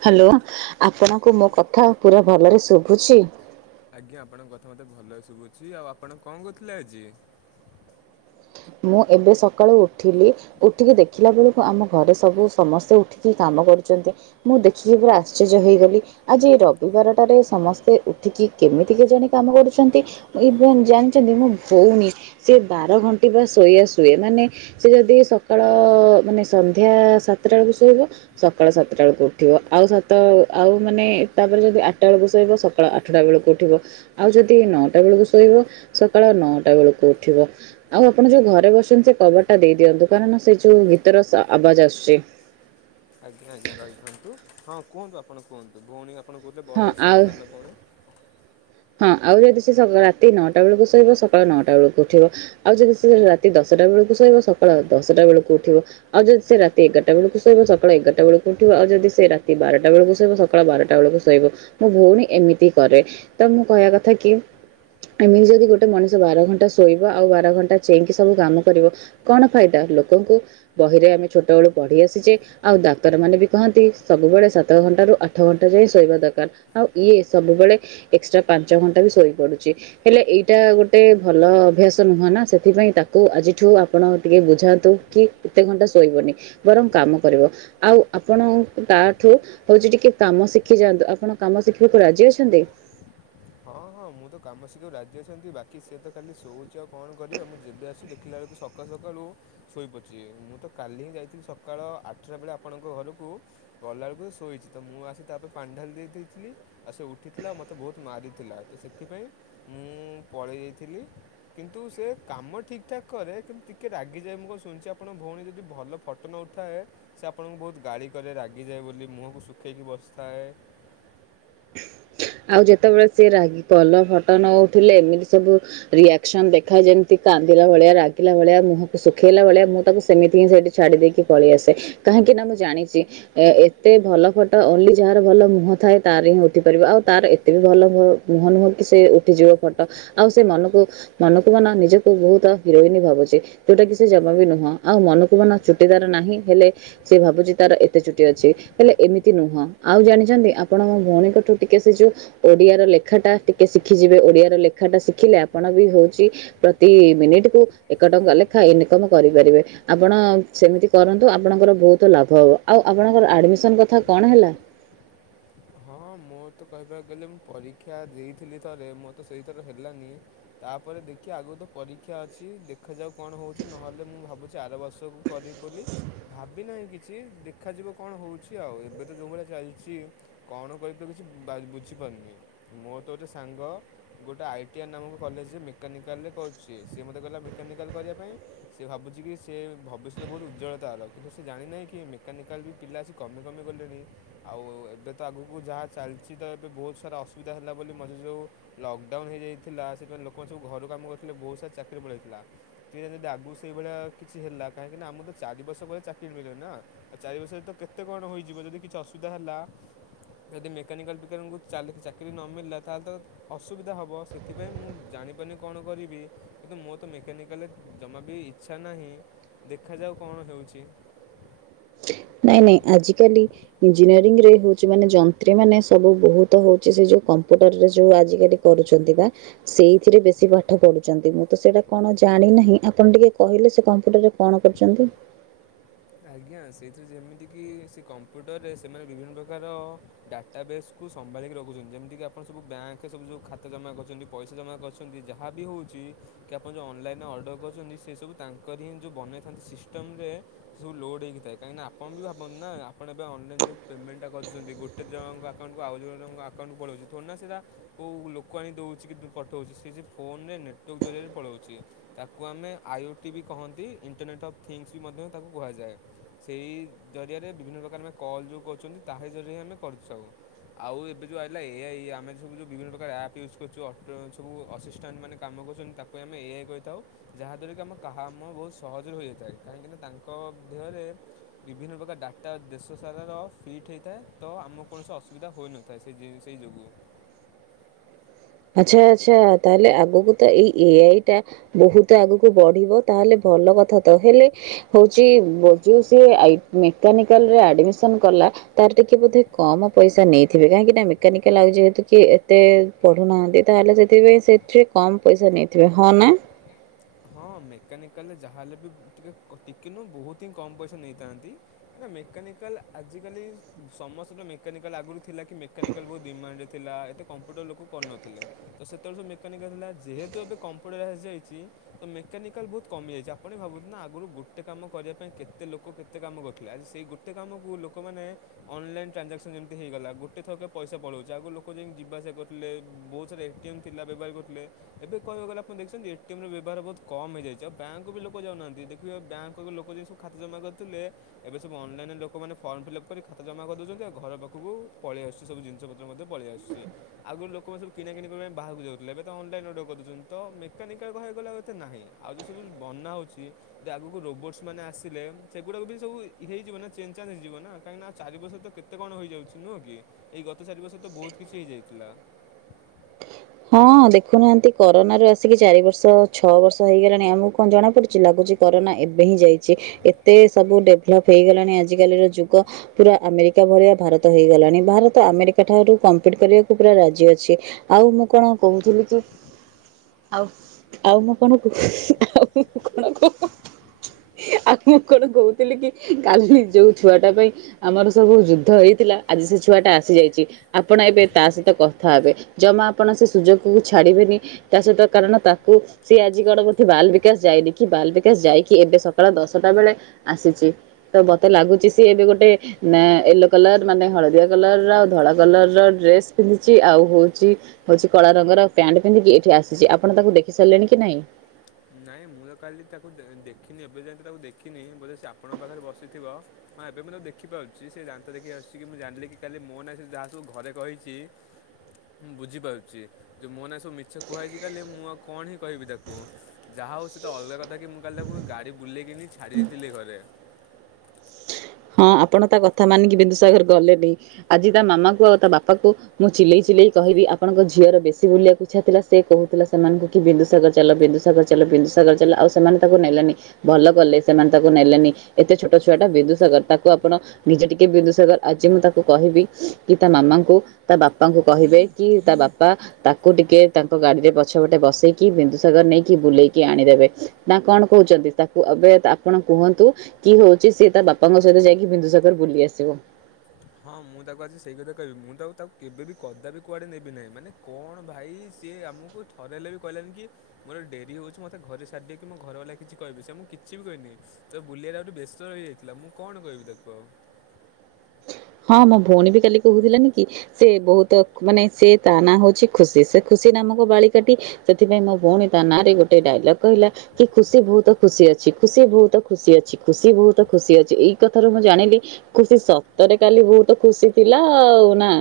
Hello ଆପଣଙ୍କୁ ମୋ କଥା ପୁରା ଭଲରେ ଶୁଭୁଛି? ଆଜ୍ଞା ଆପଣଙ୍କ କଥା ମତେ ଭଲ ଶୁଭୁଛି। ଆଉ ଆପଣ କଣ କରୁଥିଲେ ଆଜି? ମୁଁ ଏବେ ସକାଳୁ ଉଠିଲି। ଉଠିକି ଦେଖିଲା ବେଳକୁ ଆମ ଘରେ ସବୁ ସମସ୍ତେ ଉଠିକି କାମ କରୁଛନ୍ତି। ମୁଁ ଦେଖିକି ପୁରା ଆଶ୍ଚର୍ଯ୍ୟ ହେଇଗଲି। ଆଜି ରବିବାରଟାରେ ସମସ୍ତେ ଉଠିକି କେମିତି କେଜାଣି କାମ କରୁଛନ୍ତି? ଇଏ କଣ ଜାଣିଛନ୍ତି ମୋ ଭଉଣୀ ସେ ବାର ଘଣ୍ଟିକା ଶୋଇବା ଶୁଏ ମାନେ ସେ ଯଦି ସକାଳ ମାନେ ସନ୍ଧ୍ୟା ସାତଟା ବେଳକୁ ଶୋଇବ ସକାଳ ସାତଟା ବେଳକୁ ଉଠିବ ଆଉ ସାତ ଆଉ ମାନେ ତାପରେ ଯଦି ଆଠଟା ବେଳକୁ ସୋଇବ ସ ସକାଳ ଆଠଟା ବେଳକୁ ଉଠିବ ଆଉ ଯଦି ନଅଟା ବେଳକୁ ଶୋଇବ ସକାଳ ନଅଟା ବେଳକୁ ଉଠିବ। ଆଉ ଆପଣ ଯୋଉ ଘରେ ବସଛନ୍ତି ସେ କବାଟ ଟା ଦେଇ ଦିଅନ୍ତୁ କାରଣ ସେ ଯୋଉ ଗୀତର ଆବାଜ ଆସୁଛି। ଆଜ୍ଞା ଆଜ୍ଞା ରହିଥାନ୍ତୁ ହଁ କୁହନ୍ତୁ ଆପଣ କୁହନ୍ତୁ ଭଉଣୀ ଆପଣ କହୁଥିଲେ ହଁ ବଡ଼ ସା ଆଉ ସାନ ଭଉଣୀ। ହଁ ଆଉ ଯୋଦି ସେ ସ ରାତି ନଅଟା ବେଳକୁ ସୋଇବ ସକାଳୁ ନଅଟା ବେଳକୁ ଉଠିବ। ଆଉ ଯଦି ସିଏ ରାତି ଦଶଟା ବେଳକୁ ଶୋଇିବ ସକାଳ ଦଶଟା ବେଳକୁ ଉଠିବ। ଆଉ ଯଦି ସେ ରାତି ଏଗାରଟା ବେଳକୁ ସୋଇବ ସକାଳ ଏଗାରଟା ବେଳକୁ ଉଠିବ ଆଉ ଯଦି ସେ ରାତି ବାରଟା ବେଳେକୁ ସୋଇବ ସ ସକାଳ ବାରଟା ବେଳକୁ ଶୋଇବ, ମୋ ଭଉଣୀ ଏମିତି କରେ ତ ମୁଁ କହିବା କଥା କି ଏମିତି ଯଦି ଗୋଟେ ମଣିଷ ବାର ଘଣ୍ଟା ଶୋଇବ ଆଉ ବାର ଘଣ୍ଟା ଚେଇଁକି ସବୁ କାମ କରିବ। କଣ ଫାଇଦା ଲୋକଙ୍କୁ ବହିରେ ଆମେ ଛୋଟ ବେଳୁ ପଢି ଆସିଚେ ଆଉ ଡାକ୍ତରମାନେ ବି କହନ୍ତି ସବୁବେଳେ ସାତ ଘଣ୍ଟାରୁ ଆଠ ଘଣ୍ଟା ଯାଏଁ ଶୋଇବା ଦକାର୍। ଆଉ ଇଏ ସବୁବେଳେ ଏକ୍ସଟ୍ରା ପାଞ୍ଚ ଘଣ୍ଟା ବି ଶୋଇ ପଡୁଚି। ହେଲେ ଏଇଟା ଗୋଟେ ଭଲ ଅଭ୍ୟାସ ନୁହଁ ନା ସେଥିପାଇଁ ତାକୁ ଆଜିଠୁ ଆପଣ ଟିକେ ବୁଝାନ୍ତୁ। କି ଏତେ ଘଣ୍ଟା ଶୋଇବନି ବରଂ କାମ କରିବ ଆଉ ଆପଣ ତାଠୁ ହୋଉଚି ଟିକେ କାମ ଶିଖି ଯାଆନ୍ତୁ ଆପଣ କାମ ଶିଖିବାକୁ ରାଜି ଅଛନ୍ତି? ହଁ ହଁ ମୁଁ ତ କାମ ଶିଖିବାକୁ ରାଜି ଅଛନ୍ତି ବାକି ସିଏ ତ ଖାଲି ଶୋଉଛି ଆଉ କଣ କରିବା ମୁଁ ଯେବେ ଆସି ଦେଖିଲା ବେଳୁକୁ ସକାଳୁ ସକାଳୁ ଶୋଇପଛି ମୁଁ ତ କାଲି ହିଁ ଯାଇଥିଲି ସକାଳ ଆଠଟା ବେଳେ ଆପଣଙ୍କ ଘରୁକୁ। ଗଲା ବେଳୁକୁ ସେ ଶୋଇଚି ତ ମୁଁ ଆସି ତାଉପରେ ପାଣି ଢାଳି ଦେଇ ଦେଇେଥିଲି ଆଉ ସେ ଉଠିଥିଲାଉ ମତେ ବୋହୁ ତୁ ମାରିଥିଲା ତ ସେଥିପାଇଁ ମୁଁ ପଳେଇ ଯାଇଥିଲି। କିନ୍ତୁ ସେ କାମ ଠିକ୍ ଠାକ୍ କରେ କିନ୍ତୁ ଟିକେ ରାଗିଯାଏ ମୁଁ କଁ ଶୁଣିଚି ଆପଣ ଭୋଉଣୀ ଯଦି ଭଲ ଫ ଟ ନଉଠାଏ ସେ ଆପଣଙ୍କୁ ବୋହୁତ୍ ଗାଳି କରେ ରାଗିଯାଏ ବୋଲି ମୁହକୁ ଶୁଖେଇକି ବସିଥାଏ। ଆଉ ଯେତେବେଳେ ସିଏ ରାଗି ପଲ ଫଟ ନଉଠିଲେ ଏମିତି ସବୁ ରିଆକ୍ସନ୍ ଦେଖାଏ ଯେମିତି କାନ୍ଦିଲା ଭୋଳିଆ ରାଗିଲା ଭୋଳିଆ ମୁହଁକୁ ଶୁଖେଇଲା ଭୋଳିଆ ମୁଁ ତାକୁ ସେମିତି ହିଁ ସେଠି ଛାଡି ଦେଇକି ପଳେଇ ଆସେ କାହିଁକି ନା ମୁଁ ଜାଣିଚି। ଏ ଏତେ ଭଲ ଫଟୋ ଓନ୍ଲି ଯାହାର ଭଲ ମୁହଁ ଥାଏ ତାର ହିଁ ଉଠି ପାରିବ ଆଉ ତାର ଏତେ ବି ଭଲ ମୁହଁ ନୁହଁ କି ସେ ଉଠିଯିବ ଫଟୋ ଆଉ ସେ ମନୁକୁ ମନକୁ ମନ ନିଜକୁ ବୋହୁତ ହିରୋଇନି ଭାବୁଚି। ଯୋଉଟା କି ସେ ଜମା ବି ନୁହଁ ଆଉ ମନକୁ ମନ ଚୁଟିଦାର ନାହିଁ ହେଲେ ସେ ଭାବୁଚି ତାର ଏତେ ଚୁଟି ଅଛି ହେଲେ ଏମିତି ନୁହଁ ଆଉ ଜାଣିଛନ୍ତି ଆପଣଙ୍କ ଭୋଉଣିଙ୍କଠୁ ଟି କେ ସେଇ ଯୋଉ ଓଡିଆର ଲେଖା ଟା ଟିକେ ଶିଖିଯିବେ ଓଡିଆର ଲେଖାଟା ଶିଖିଲେ ଆପଣ ବି ହୋଉଚି ପ୍ରତି ମିନିଟ୍ କୁ ଏକ ଟଙ୍କା ଲେଖା ଇନିକମ୍ କରିପାରିବେ। ଆପଣ ସେମିତି କରନ୍ତୁ ଆପଣଙ୍କର ବୋହୁତ ଲାଭ ହବ, ଆଉ ଆପଣଙ୍କର ଆଡ଼ମିସନ୍ କଥା କଣ ହେଲା? ହଁ ମୁଁ ତ କହିବାକୁ ଗଲେ ମୁଁ ପରୀକ୍ଷା ଦେଇଥିଲି ଥରେ ମୋ ତ ସେଇଥର ହେଲାନି। ତାପରେ ଦେଖିଆ ଆଗକୁ ତ ପରୀକ୍ଷା ଅଛି ଦେଖାଯାଉ କଣ ହୋଉଛି ନହେଲେ ମୁଁ ଭାବୁଛି ଆର ବର୍ଷକୁ କରିିବ ବୋଲି ଭାବିନାହିଁ କିଛି ଦେଖାଯିବ କଣ ହେଉଛି ଆଉ ଏବେ ତ ଯେଉଁ ଭଳିଆ ଚାଲିଚି। କଣ କରିବି ତ କିଛି ବୁଝିପାରୁନି ମୋ ତ ଗୋଟେ ସାଙ୍ଗ ଗୋଟେ ଆଇଟିଆର୍ ନାମକ କଲେଜ ମେକାନିକାଲରେ କରୁଛି ସିଏ ମତେ କହିଲା ମେକାନିକାଲ୍ କରିବା ପାଇଁ। ସେ ଭାବୁଛି କି ସେ ଭବିଷ୍ୟତ ବୋହୁତୁ ଉଜ୍ଜ୍ୱଳ ତାର ହେଲା କିନ୍ତୁ ସେ ଜାଣିନାହିଁ କି ମେକାନିକାଲ ବି ପିଲା ଚି କମି କମି ଗଲେଣି ଆଉ ଏବେ ତ ଆଗକୁ ଯାହା ଚାଲିଚି ତ ଏବେ ବୋହୁତ୍ ସାରା ଅସୁବିଧା ହେଲା ବୋଲି ମଝିରେ ଯୋଉ ଲକ୍ଡାଉନ୍ ହେଇଯାଇଥିଲା ସେଥିପାଇଁ ଲୋକମାନେ ସବୁ ଘରୁ କାମ କରିୁଥିଲେ ବୋହୁତ୍ ସାରା ଚାକିରି ପଳେଇଥିଲା। କିରେ ଯୋଦି ଆଗକୁ ସେଇ ଭଳିଆ କିଛି ହେଲା କାହିଁକି ନା ଆମ ତ ଚାରି ବର୍ଷ ପରେ ଚାକିରି ମିଳିବ ନା। ଆଉ ଚାରି ବର୍ଷରେ ତ କେତେ କଣ ହୋଇଯିବ ଯଦି କିଛି ଅସୁବିଧା ହେଲା ଯଦି ମେକାନିକାଲ୍ ବିକାରାଉଁ ଚାଲି ଚାକିରି ନ ମିଳିଲା ତାହେଲେ ତ ଅସୁବିଧା ହବ ସେଥିପାଇଁ ମୁଁ ଜାଣିପାରୁିନି କଣ କରିବି କିନ୍ତୁ ମୋ ତ ମେକାନିକାଲ୍ ରେ ଜମା ବି ଇଚ୍ଛା ନାହିଁ ଦେଖାଯାଉ କଣ ହେଉଛି। ନାଇଁ ନାଇଁ ଆଜିକାଲି ଇଞ୍ଜିନିୟରିଂ ରେ ହୋଉଛି ମାନେ ଯନ୍ତ୍ରୀ ମାନେ ସବୁ ବୋହୁତ ହୋଉଛି ସେ ଯୋଉ କମ୍ପୁଟରରେ ଯୋଉ ଆଜିକାଲି କରୁଛନ୍ତି ପା। ସେଇଥିରେ ବେଶୀ ପାଠ ପଢୁଛନ୍ତି ମୁଁ ତ ସେଇଟା କଣ ଜାଣିନାହିଁ ଆପଣ ଟିକେ କହିଲେ ସେ କମ୍ପ୍ୟୁଟର୍ ରେ। କଣ କରୁଚନ୍ତି? ଆଜ୍ଞା ସେଇଥିରୁ ଯେମିତିକି ସେ କମ୍ପ୍ୟୁଟର୍ ରେ ସେମାନେ ବିଭିନ୍ନ ପ୍ରକାର ଡାଟାବେସ୍ କୁ ସମ୍ଭାଳିକି ରଖୁଛନ୍ତି ଯେମିତିକି ଆପଣ ସବୁ ବ୍ୟାଙ୍କେ ସବୁ ଯୋଉ ଖାତା ଜମା କରିଛନ୍ତି ପଇସା ଜମା କ କିନ୍ତୁ ଯାହା ବିି ହୋଉଛି କି ଆପଣ ଯୋଉ ଅନଲାଇନ୍ ରେ ଅର୍ଡର କରୁଛନ୍ତି ସେସବୁ ତାଙ୍କର ହିଁ ଯେଉଁ ବନେଇଥାନ୍ତି ସିଷ୍ ଟମ୍ ରେ ସବୁ ଲୋଡ୍ ହେଇକି ଥାଏ କାହିଁକି ଆପଣ ଭାବନ୍ତି ନା ଆପଣ ଏ ଅ ଅନଲାଇନ ଯୋଉ ପେମେଣ୍ଟ କରି ଦୋଉଛନ୍ତି ଗୋ କେତେ ଜଣଙ୍କ ଆକାଉଣ୍ଟକୁ ଆଉ ଜଣଙ୍କ ଆକାଉଣ୍ଟ୍ କୁ ପଳଉଛି ଫୋନ୍ ନା ସିଧା କୋଉ ଲୋକ ଆଣି ଦୋଉଛି କିନ୍ତୁ ପଠଉଛି ସିଏ ଯେ ଫୋନରେ ନେଟୱାର୍କ ଜରିଆରେ ପଳଉଛି। ତାକୁ ଆମେ ଆଇ ଓ ଟି ବି କହନ୍ତି ଇଣ୍ଟରନେଟ୍ ଅଫ୍ ଥିଙ୍ଗସ୍ ବି ମଧ୍ୟ ତାକୁ କୁହାଯାଏ। ସେଇ ଜରିଆରେ ବିଭିନ୍ନ ପ୍ରକାର ଆମେ କଲ୍ ଯୋଉ କରୁଛନ୍ତି ତାହାରି ଜରିଆରେ ଆମେ କରୁଥାଉ। ଆଉ ଏବେ ଯୋଉ ଅଇଲା ଏ ଆଇ ଆମେ ସବୁ ଯୋଉ ବିଭିନ୍ନ ପ୍ରକାର ଆପ୍ ଇଉଜ୍ କରୁଛୁ ଅଟୋ ସବୁ ଅସିସ୍ଟାଣ୍ଡ୍ ମାନେ କାମ କରୁଛନ୍ତି ତାକୁ ଆମେ ଏଆଇ କହିଥାଉ ଯାହା ଦ୍ୱାରା କି ଆମ କାହା ମ ବୋହୁତ ସହଜରେ ହୋଇଯାଇଥାଏ କାହିଁକିନା ତାଙ୍କ କ ଧ୍ୟରେ ବିଭିନ୍ନ ପ୍ରକାର ଡାଟା ଦେଶ ସାରାର ଫିଟ୍ ହେଇଥାଏ ତ ଆମ କୌଣସି ଅସୁବିଧା ହୋଇ ନ ତ ସେ ଜି ସେଇ ଯୋଗୁଁ। ଆଚ୍ଛା ଆଚ୍ଛା ତାହେଲେ ଆଗକୁ ତ ଏଇ ଏ ଆଇ ଟା ବୋହୁତ ଆଗକୁ ବଢ଼ିବ ତାହେଲେ ଭଲ କଥା ତ ହେଲେ ହୋଉଛି ବ ଯଉ ସେ ଆଇ ମେକାନିକାଲରେ ଆଡମିସନ କଲା। ତାର ଟିକେ ବୋଧେ କମ ପଇସା ନେଇଥିବେ କାହିଁକି ନା ମେକାନିକାଲ ଆଉ ଯେହେତୁ କି ଏତେ ପ ଢୁନାହାନ୍ତି ତାହେଲେ ସେଥିପାଇଁ ସେଥିରେ କମ ପଇସା ନେଇଥିବେ ହଁ ନା? ହଁ ମେକାନିକାଲ ଯାହାହେଲେ ବି ଟିକେ ‌କ ଟିକେ ନୁହଁ ବୋହୁତ ହିଁ କମ୍ ପଇସା ନେଇଥାନ୍ତି। ନା ମେକାନିକାଲ ଆଜିକାଲି ଉଁ ସମସ୍ତିଙ୍କ ମେକାନିକାଲ ଆଗରୁ ଥିଲା କି ମେକାନିକାଲ ବୋହୁତ ଡିମାଣ୍ଡ ରେ ଥିଲା ଏତେ କମ୍ପ୍ୟୁଟର ଲୋକ କରିୁନଥିଲେ ତ ସେତେବେଳେ ସବୁ ମେକାନିକାଲ ଥିଲା ଯେହେତୁ ଏବେ କମ୍ପୁଟର ଆସିଯାଇଛି ତ ମେକାନିକାଲ ବୋହୁତ କମିଯାଇଛି ଆପଣ ବି ଭାବନ୍ତୁ ନା ଆଗରୁ ଗୋଟେ କାମ କରିବା ପାଇଁ କେତେ ଲୋକ କେତେ କାମ କରୁଥିଲେ ଆଜି ସେଇ ଗୋ ଟେ କାମକୁ ଲୋକମାନେ ଅନଲାଇନ୍ ଟ୍ରାଞାକ୍ସନ୍ ଯେମିତି ହେଇଗଲା ଗୋଟେ ଥରକେ ପଇସା ପଳଉଛି। ଆଗରୁ ଲୋକ ଯାଇକ ଯିବାସିବା କରୁଥିଲେ ବୋହୁତ ସାରା ଏ ଟି ଏମ୍ ପିଲା ବ୍ୟବହାର କରୁଥିଲେ। ଏବେ କହିବାକୁ ଗଲେ ଆପଣ ଦେଖିଛନ୍ତି ଏ ଟି ଏମ୍ ବ୍ୟ ବହାର ବୋହୁତ୍ କମ୍ ହେଇଯାଇଛି। ଆଉ ବ୍ୟାଙ୍କକୁ ବି ଲୋକ ଯାଉନାହାନ୍ତି। ଦେଖିବେ ବ୍ୟାଙ୍କକୁ ଲୋକ ଯାଇ ସବୁ ଖାତା ଜମା କରୁଥିଲେ ଏବେ ସବୁ ଅନଲାଇନ ରେ ଲୋକମାନେେ ଫର୍ମ ଫିଲ୍ ଅପ କରି ଖାତା ଜମା କରି ଦଉଛନ୍ତି ଆଉ ଘର ପାଖକୁ ପଳେଇ ଆସୁଛି ସବୁ ଜିନିଷ ପ ସ ମଧ୍ୟ ପଳେଇ ଆସୁଛି। ଆଗରୁ ଲୋକମାନେ ସବୁ କିଣା କିିଣି କରିବା ପାଇଁ ବାହାରକୁ ଯାଉଥିଲେ ଏବେ ତ ଅନଲାଇନ୍ ଅର୍ଡର କରି ଦୋଉଛନ୍ତି ତ ମେକାନିକାଲ କହିବାକୁ ଗଲେ ଆଉ ଏ ତେ ନାହିଁ ଆଉ ଯୋଉ ସବୁ ଉଁ ବନା ହୋଉଛି। ତ ଆଗକୁ ରୋବର୍ଟସ୍ ମାନେ ଆସିଲେ ଉମ୍ ସେଗୁଡ଼ାକ ବି ସବୁ ଇ ହେଇଯିବ ନା ଚେଞ୍ଜ୍ ଚାଞ୍ଜ୍ ହେଇଯିବ ନା। କାହିଁକିନା ଚାରି ବର୍ଷରେ ତ କେତେ କଣ ହୋଇଯାଉଛି ନୁହଁ କି ଏଇ ଗତ ଚାରି ବର୍ଷରେ ତ ବୋହୁତ କିଛି ହେଇଯାଇଥିଲା। ହଁ ଦେଖୁନାହାନ୍ତି କରୋନାରୁ ଆସିକି ଚାରି ବର୍ଷ ଛଅ ବର୍ଷ ହେଇଗଲାଣି ଆମକୁ କଣ ଜଣା ପଡୁଛି। ଲାଗୁଛି କରୋନା ଏବେ ହିଁ ଯାଇଛି ଏତେ ସବୁ ଡେଭଲପ୍ ହେଇଗଲାଣି ଆଜିକାଲିର ଯୁଗ ପୁରା ଆମେରିକା ଭଳିଆ ଭାରତ ହେଇଗଲାଣି ଭାରତ ଆମେରିକା ଠାରୁ କମ୍ପିଟ୍ କରିବାକୁ ପୁରା ରାଜି ଅଛି। ଆଉ ମୁଁ କଣ କହୁଥିଲି କି ଆଉ ଆଉ ମୁଁ କଣ କଃ ଆଉ ମୁଁ କଣ କହୁ ଆଉ ମୁଁ କଣ କହୁଥିଲି କି କାଲି ଯୋଉ ଛୁଆ ଟା ପାଇଁ ଆମର ସବୁ ଯୁଦ୍ଧ ହେଇଥିଲା ଆଜି ସେ ଛୁଆ ଟା ଆସିଯାଇଛି। ଆପଣ ଏବେ ତା ସହିତ କଥା ହେବେ। ଜମା ଆପଣ ସେ ସୁଯୋଗକୁ ଛାଡିବେନି। ତା ସହିତ କାରଣ ତାକୁ ସିଏ ଆଜି କଣ ଗୋଠି ବାଲ୍ ବିକାଶ ଯାଇନି କି ବାଲ୍ ବିକାଶ ଯାଇକି ଏବେ ସକାଳ ଦଶଟା ବେଳେ ଆସିଛି। ତ ବତେ ଲାଗୁଛି ସିଏ ଏବେ ଗୋଟେ ନା ୟେଲୋ କଲର ମାନେ ହଳଦିଆ କଲର ଆଉ ଧଳା କଲର ର ଡ୍ରେସ ପିନ୍ଧିଛି। ଆଉ ହୋଉଛି ହଉଛି କଳା ରଙ୍ଗର ପ୍ୟାଣ୍ଟ ପିନ୍ଧିକି ଏଠି ଆସିଛି ଆପଣ ତାଙ୍କୁ ଦେଖି ସାରିଲେଣି କି ନାଇଁ? ନାଇଁ ମୁଁ ତ କାଲି ତାକୁ ଦେ ଦେଖିନି ଏବେ ଯାଏ ତ ତାକୁ ଦେଖିନି ବୋଧେ ସେ ଆପଣଙ୍କ ପାଖରେ ବସିଥିବ। ହଁ ଏବେ ମୁଁ ତାକୁ ଦେଖିପାରୁଛି ସେ ଦାନ୍ତ ଦେଖେଇକି ହସୁଛି କି ମୁଁ ଜାଣିଲି କି କାଲି ମୋ ନାଁ ରେ ସେ ଯାହା ସବୁ ଘରେ କହିଛି ମୁଁ ବୁଝିପାରୁଛି ଯେ ମୋ ନାଁରେ ସବୁ ମିଛ କୁହାଯାଇଛି କାଲି ମୁଁ ଆଉ କଣ ହି କହିବି ତାକୁ। ଯାହା ହୋଉ ସେ ତ ଅଲଗା କଥା କି ମୁଁ କାଲି ତାକୁ ଗାଡ଼ି ବୁଲେଇକି ନେଇ ଛାଡ଼ି ଦେଇଥିଲି ଘରେ। ହଁ ଆପଣ ତା କଥା ମାନିକି ବିନ୍ଦୁସାଗର ଗଲେନି ଆଜି ତା ମାମା କୁ ଆଉ ତା ବାପା କୁ ମୁଁ ଚିଲେଇ ଚିଲେଇ କହିବି ଆପଣଙ୍କ ଝିଅର ବେଶୀ ବୁଲିବାକୁ୍ ଇଛାଥିଲା। ସେ କହୁଥିଲା ସେମାନଙ୍କୁ କି ବିନ୍ଦୁସାଗର ଚାଲ ବିନ୍ଦୁସାଗର ଚାଲ ବିନ୍ଦୁସାଗର ଚାଲ ଆଉ ସେମାନେ ତାକୁ ନେଲେନି। ଭଲ କଲେ ସେମାନେ ତାକୁ ନେଲେନି ଏତେ ଛୋଟ ଛୁଆ ଟା ବିଦୁସାଗର ତାକୁ ଆପଣ ନିଜେ ଟିକେ ବିନ୍ଦୁସାଗର ଆଜି ମୁଁ ତାକୁ କହିବି କି ତା ମାମାଙ୍କୁ ତା ବାପାଙ୍କୁ କହିବେ କି ତା ବାପା ତାକୁ ଟିକେ ତାଙ୍କ ଗାଡିରେ ପଛପଟେ ବସେଇକି ବିନ୍ଦୁସାଗର ନେଇକି ବୁଲେଇକି ଆଣିଦେବେ ନା କଣ କହୁଛନ୍ତି। ତାକୁ ଏବେ ଆପଣ କୁହନ୍ତୁ କି ହଉଛି ସିଏ ତା ବାପାଙ୍କ ସହିତ ଯାଇକି ବିନ୍ଦୁସାଗର ବୁଲି ଆସିବ। ହଁ ମୁଁ ତାକୁ ଆଜି ସେଇ କଥା କହିବି ମୁଁ ତ ତାକୁ କେବେ ବିି କଦା ବିି କୁଆଡେ ନବି ନାହିଁ। ମାନେ କଣ ଭାଇ ସିଏ ଆମକୁ ଥରେ ହେଲେ ବି କହିଲାନି କି ମୋର ଡେରି ହଉଛି ମୋତେ ଘରେ ସଛାରି କି ମୋ ଘର ବାଲା କିଛି କହିବି ସେ ମୁଁ କିଛି ବି କହିନି। ତ ବୁଲେଇଟ ଆଉଠୁ ବ୍ୟସ୍ତ ରହିଯାଇଥିଲା ମୁଁ କଣ କହିବି ତାକୁ ଆଉ। ହଁ ମୋ ଭଉଣୀ ବି କାଲି କହୁଥିଲାନିକି ସେ ବହୁତ ମାନେ ସେ ତା ନାଁ ହଉଛି ଖୁସି ସେ ଖୁସି ନାମକ ବାଳିକା ଟି ସେଥିପାଇଁ ମୋ ଭଉଣୀ ତା ନାଁ ରେ ଗୋଟେ ଡାଇଲଗ କହିଲା କି ଖୁସି ବହୁତ ଖୁସି ଅଛି ଖୁସି ବହୁତ ଖୁସି ଅଛି ଖୁସି ବହୁତ ଖୁସି ଅଛି ଏଇ କଥାରୁ ମୁଁ ଜାଣିଲି ଖୁସି ସତରେ କାଲି ବହୁତ ଖୁସି ଥିଲା ଆଉ ନା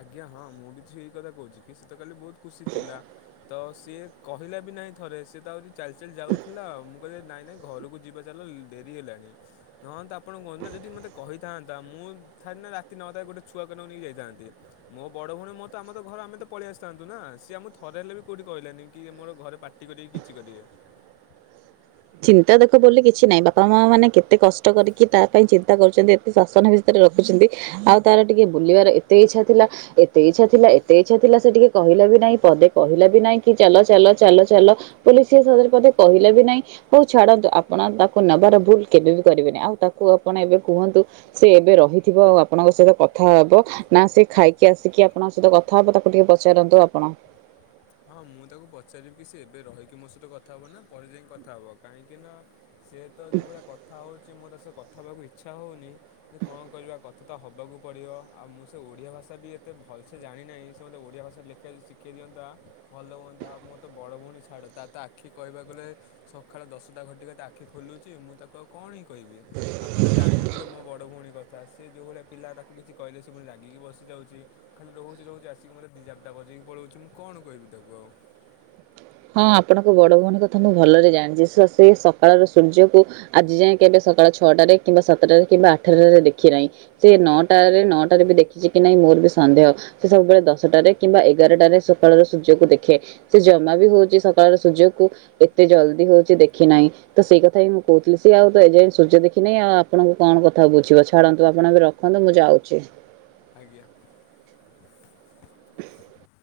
ଆଜ୍ଞା ହଁ ମୁଁ ବି ତ ସେଇ କଥା କହୁଛି କି ସେ ତ କାଲି ବହୁତ ଖୁସି ଥିଲା ତ ସିଏ କହିଲା ବି ନାହିଁ ଥରେ ସେ ତ ଆଉରି ଚାଲି ଚାଲି ଯାଉଥିଲା ଆଉ ମୁଁ ନାଇଁ ନାଇଁ ଘରକୁ ଯିବା ଚାଲ ଡେରି ହେଲାଣି ନହ ତ ଆପଣ କହନ୍ତୁ ନା ଯଦି ମତେ କହି ଥାନ୍ତା ମୁଁ ଥରେି ନା ରାତି ନଅଟାରେ ଗୋଟେ ଛୁଆ କ ନକୁ ନେଇି ଯାଇଥାନ୍ତି। ମୋ ବଡ ଭଉଣୀ ମତ ତ ଆମର ଘର ଆମ ତ ପଳଆ ଆସିଥାନ୍ତୁ ନା ସିଏମ ଥରେ ହେଲେ ବି କୋଉଠି କହିଲାନି କି ମୋର ଘରେ ପା କଟି କରିକି କିଛି କରିବେ। ଚିନ୍ତା ଦେଖ ବ କିଛି ନାହିଁ ବାପା ମା ମାନେ କେତେ କଷ୍ଟ କରିକି ତା ପାଇଁ ଚିନ୍ତା କରୁଛନ୍ତି। ଏ ଶାସନ ଭିତରେ ରଖୁଛନ୍ତି ଆଉ ତାର ଟିକେ ବୁଲିବାର ଏତେ ଇଚ୍ଛା ଥିଲା। ଏତେ ଇଚ୍ଛା ଥିଲା ଏତେ ଇଚ୍ଛା ଥିଲା ସେ ଟିକେ କହିଲା ବି ନାହିଁ ପଦେ କହିଲା ବି ନାହିଁ କି ଚାଲ ଚାଲ ଚାଲ ଚାଲ ପୋଲିସ ସିଏ ସଦରେ ପଧେ କହିଲେ ବି ନାଇଁ ହଉ ଛାଡନ୍ତୁ ଆପଣ ତାକୁ ନେବାର ଭୁଲ କେବେ ବି କରିବେନି ଆଉ ତାକୁ ଆପଣ ଏବେ କୁହନ୍ତୁ। ସେ ଏବେ ରହିଥିବ ଆଉ ଆପଣଙ୍କ ସହିତ କଥା ହବ। ନା ସେ ଖାଇକି ଆସିକି ଆପଣଙ୍କ ସହିତ କଥା ହବ ତାକୁ ଟିକେ ପଚାରନ୍ତୁ ଆପଣ ହଁ ମୁଁ ତାକୁ ପଚାରିବି ସେ ଏବେ ରହିକି ମୋ ସହିତ କଥା ହବ ନା ପରେ ଯାଇକି କଥା ହବ କାହିଁକି ନା ସେ ତ ଯେଉଁଭଳିଆ କଥା ହେଉଛି ମୁଁ ତା ସ କଥା ହେବାକୁ ଇଚ୍ଛା ହେଉନି। ସେ କଣ କରିବା କଥା ତ ହେବାକୁ ପଡ଼ିବ ଆଉ ମୁଁ ସେ ଓଡ଼ିଆ ଭାଷା ବି ଏତେ ଭଲସେ ଜାଣିନାହିଁ ସେ ମୋତେ ଓଡ଼ିଆ ଭାଷା ଲେଖ ଶ ଶିଖେଇ ଦିଅନ୍ତା ଭଲ ହୁଅନ୍ତା ଆଉ ମୋର ତ ବଡ଼ ଭଉଣୀ ଛାଡ଼ ତାର ତ ଆଖି କହିବାକୁ ଗଲେ। ସକାଳ ଦଶଟା ଘଟିକେ ଆଖି ଖୋଲୁଛି ମୁଁ ତାକୁ ଆଉ କଣ ହିଁ କହିବି ଆପଣ ତ ଜାଣି ସେଥିବେ ମୋ ବଡ଼ ଭଉଣୀ କଥା ସିଏ ଯେଉଁଭଳିଆ ପିଲା ତାକୁ କିଛି କହିଲେ ସେଭଳି ଲାଗିକି ବସିଯାଉଛି। ଖାଲି ରହୁଛିରହୁଛି ଆସିକି ମତେ ଦି ଜାବଡା ବଜେଇି ପଳଉଛି ମୁ କଣ କହିବି ତାକୁ ଆଉ। ହଁ ଆପଣଙ୍କ ବଡ ଭଉଣୀ କଥା ମୁଁ ଭଲରେ ଜାଣିଛି ସେ ସକାଳର ସୂର୍ଯ୍ୟକୁ ଆଜି ଯାଏଁ କେବେ ସକାଳ ଛଅଟାରେ କିମ୍ବା ସାତଟାରେ କିମ୍ବା ଆଠଟାରେ ଦେଖିନାହିଁ। ସେ ନଅଟାରେ ନଅଟାରେ ବି ଦେଖିଛି କି ନାଇଁ ମୋର ବି ସନ୍ଦେହ ସେ ସବୁବେଳେ ଦଶଟାରେ କିମ୍ବା ଏଗାରଟାରେ ସକାଳର ସୂର୍ଯ୍ୟକୁ ଦେଖେ ସେ ଜମା ବି ହଉଛି ସକାଳର ସୁଯୋଗ କୁ ଏତେ ଜଲଦି ହଉଛି ଦେଖି ନାହିଁ। ତ ସେଇ କଥା ହିଁ ମୁଁ କହୁଥିଲି ସ ଆଉ ତ ଏଯାଇ ସୂର୍ଯ୍ୟ ଦେଖିନିଁ ଆଉ ଆପଣଙ୍କୁ କଣ କଥା ବୁଝିବ ଛାଡନ୍ତୁ ଆପଣ ଏବେ ରଖ କୁହନ୍ତୁ ମୁଁ ଯାଉଛି। ଆଜ୍ଞା।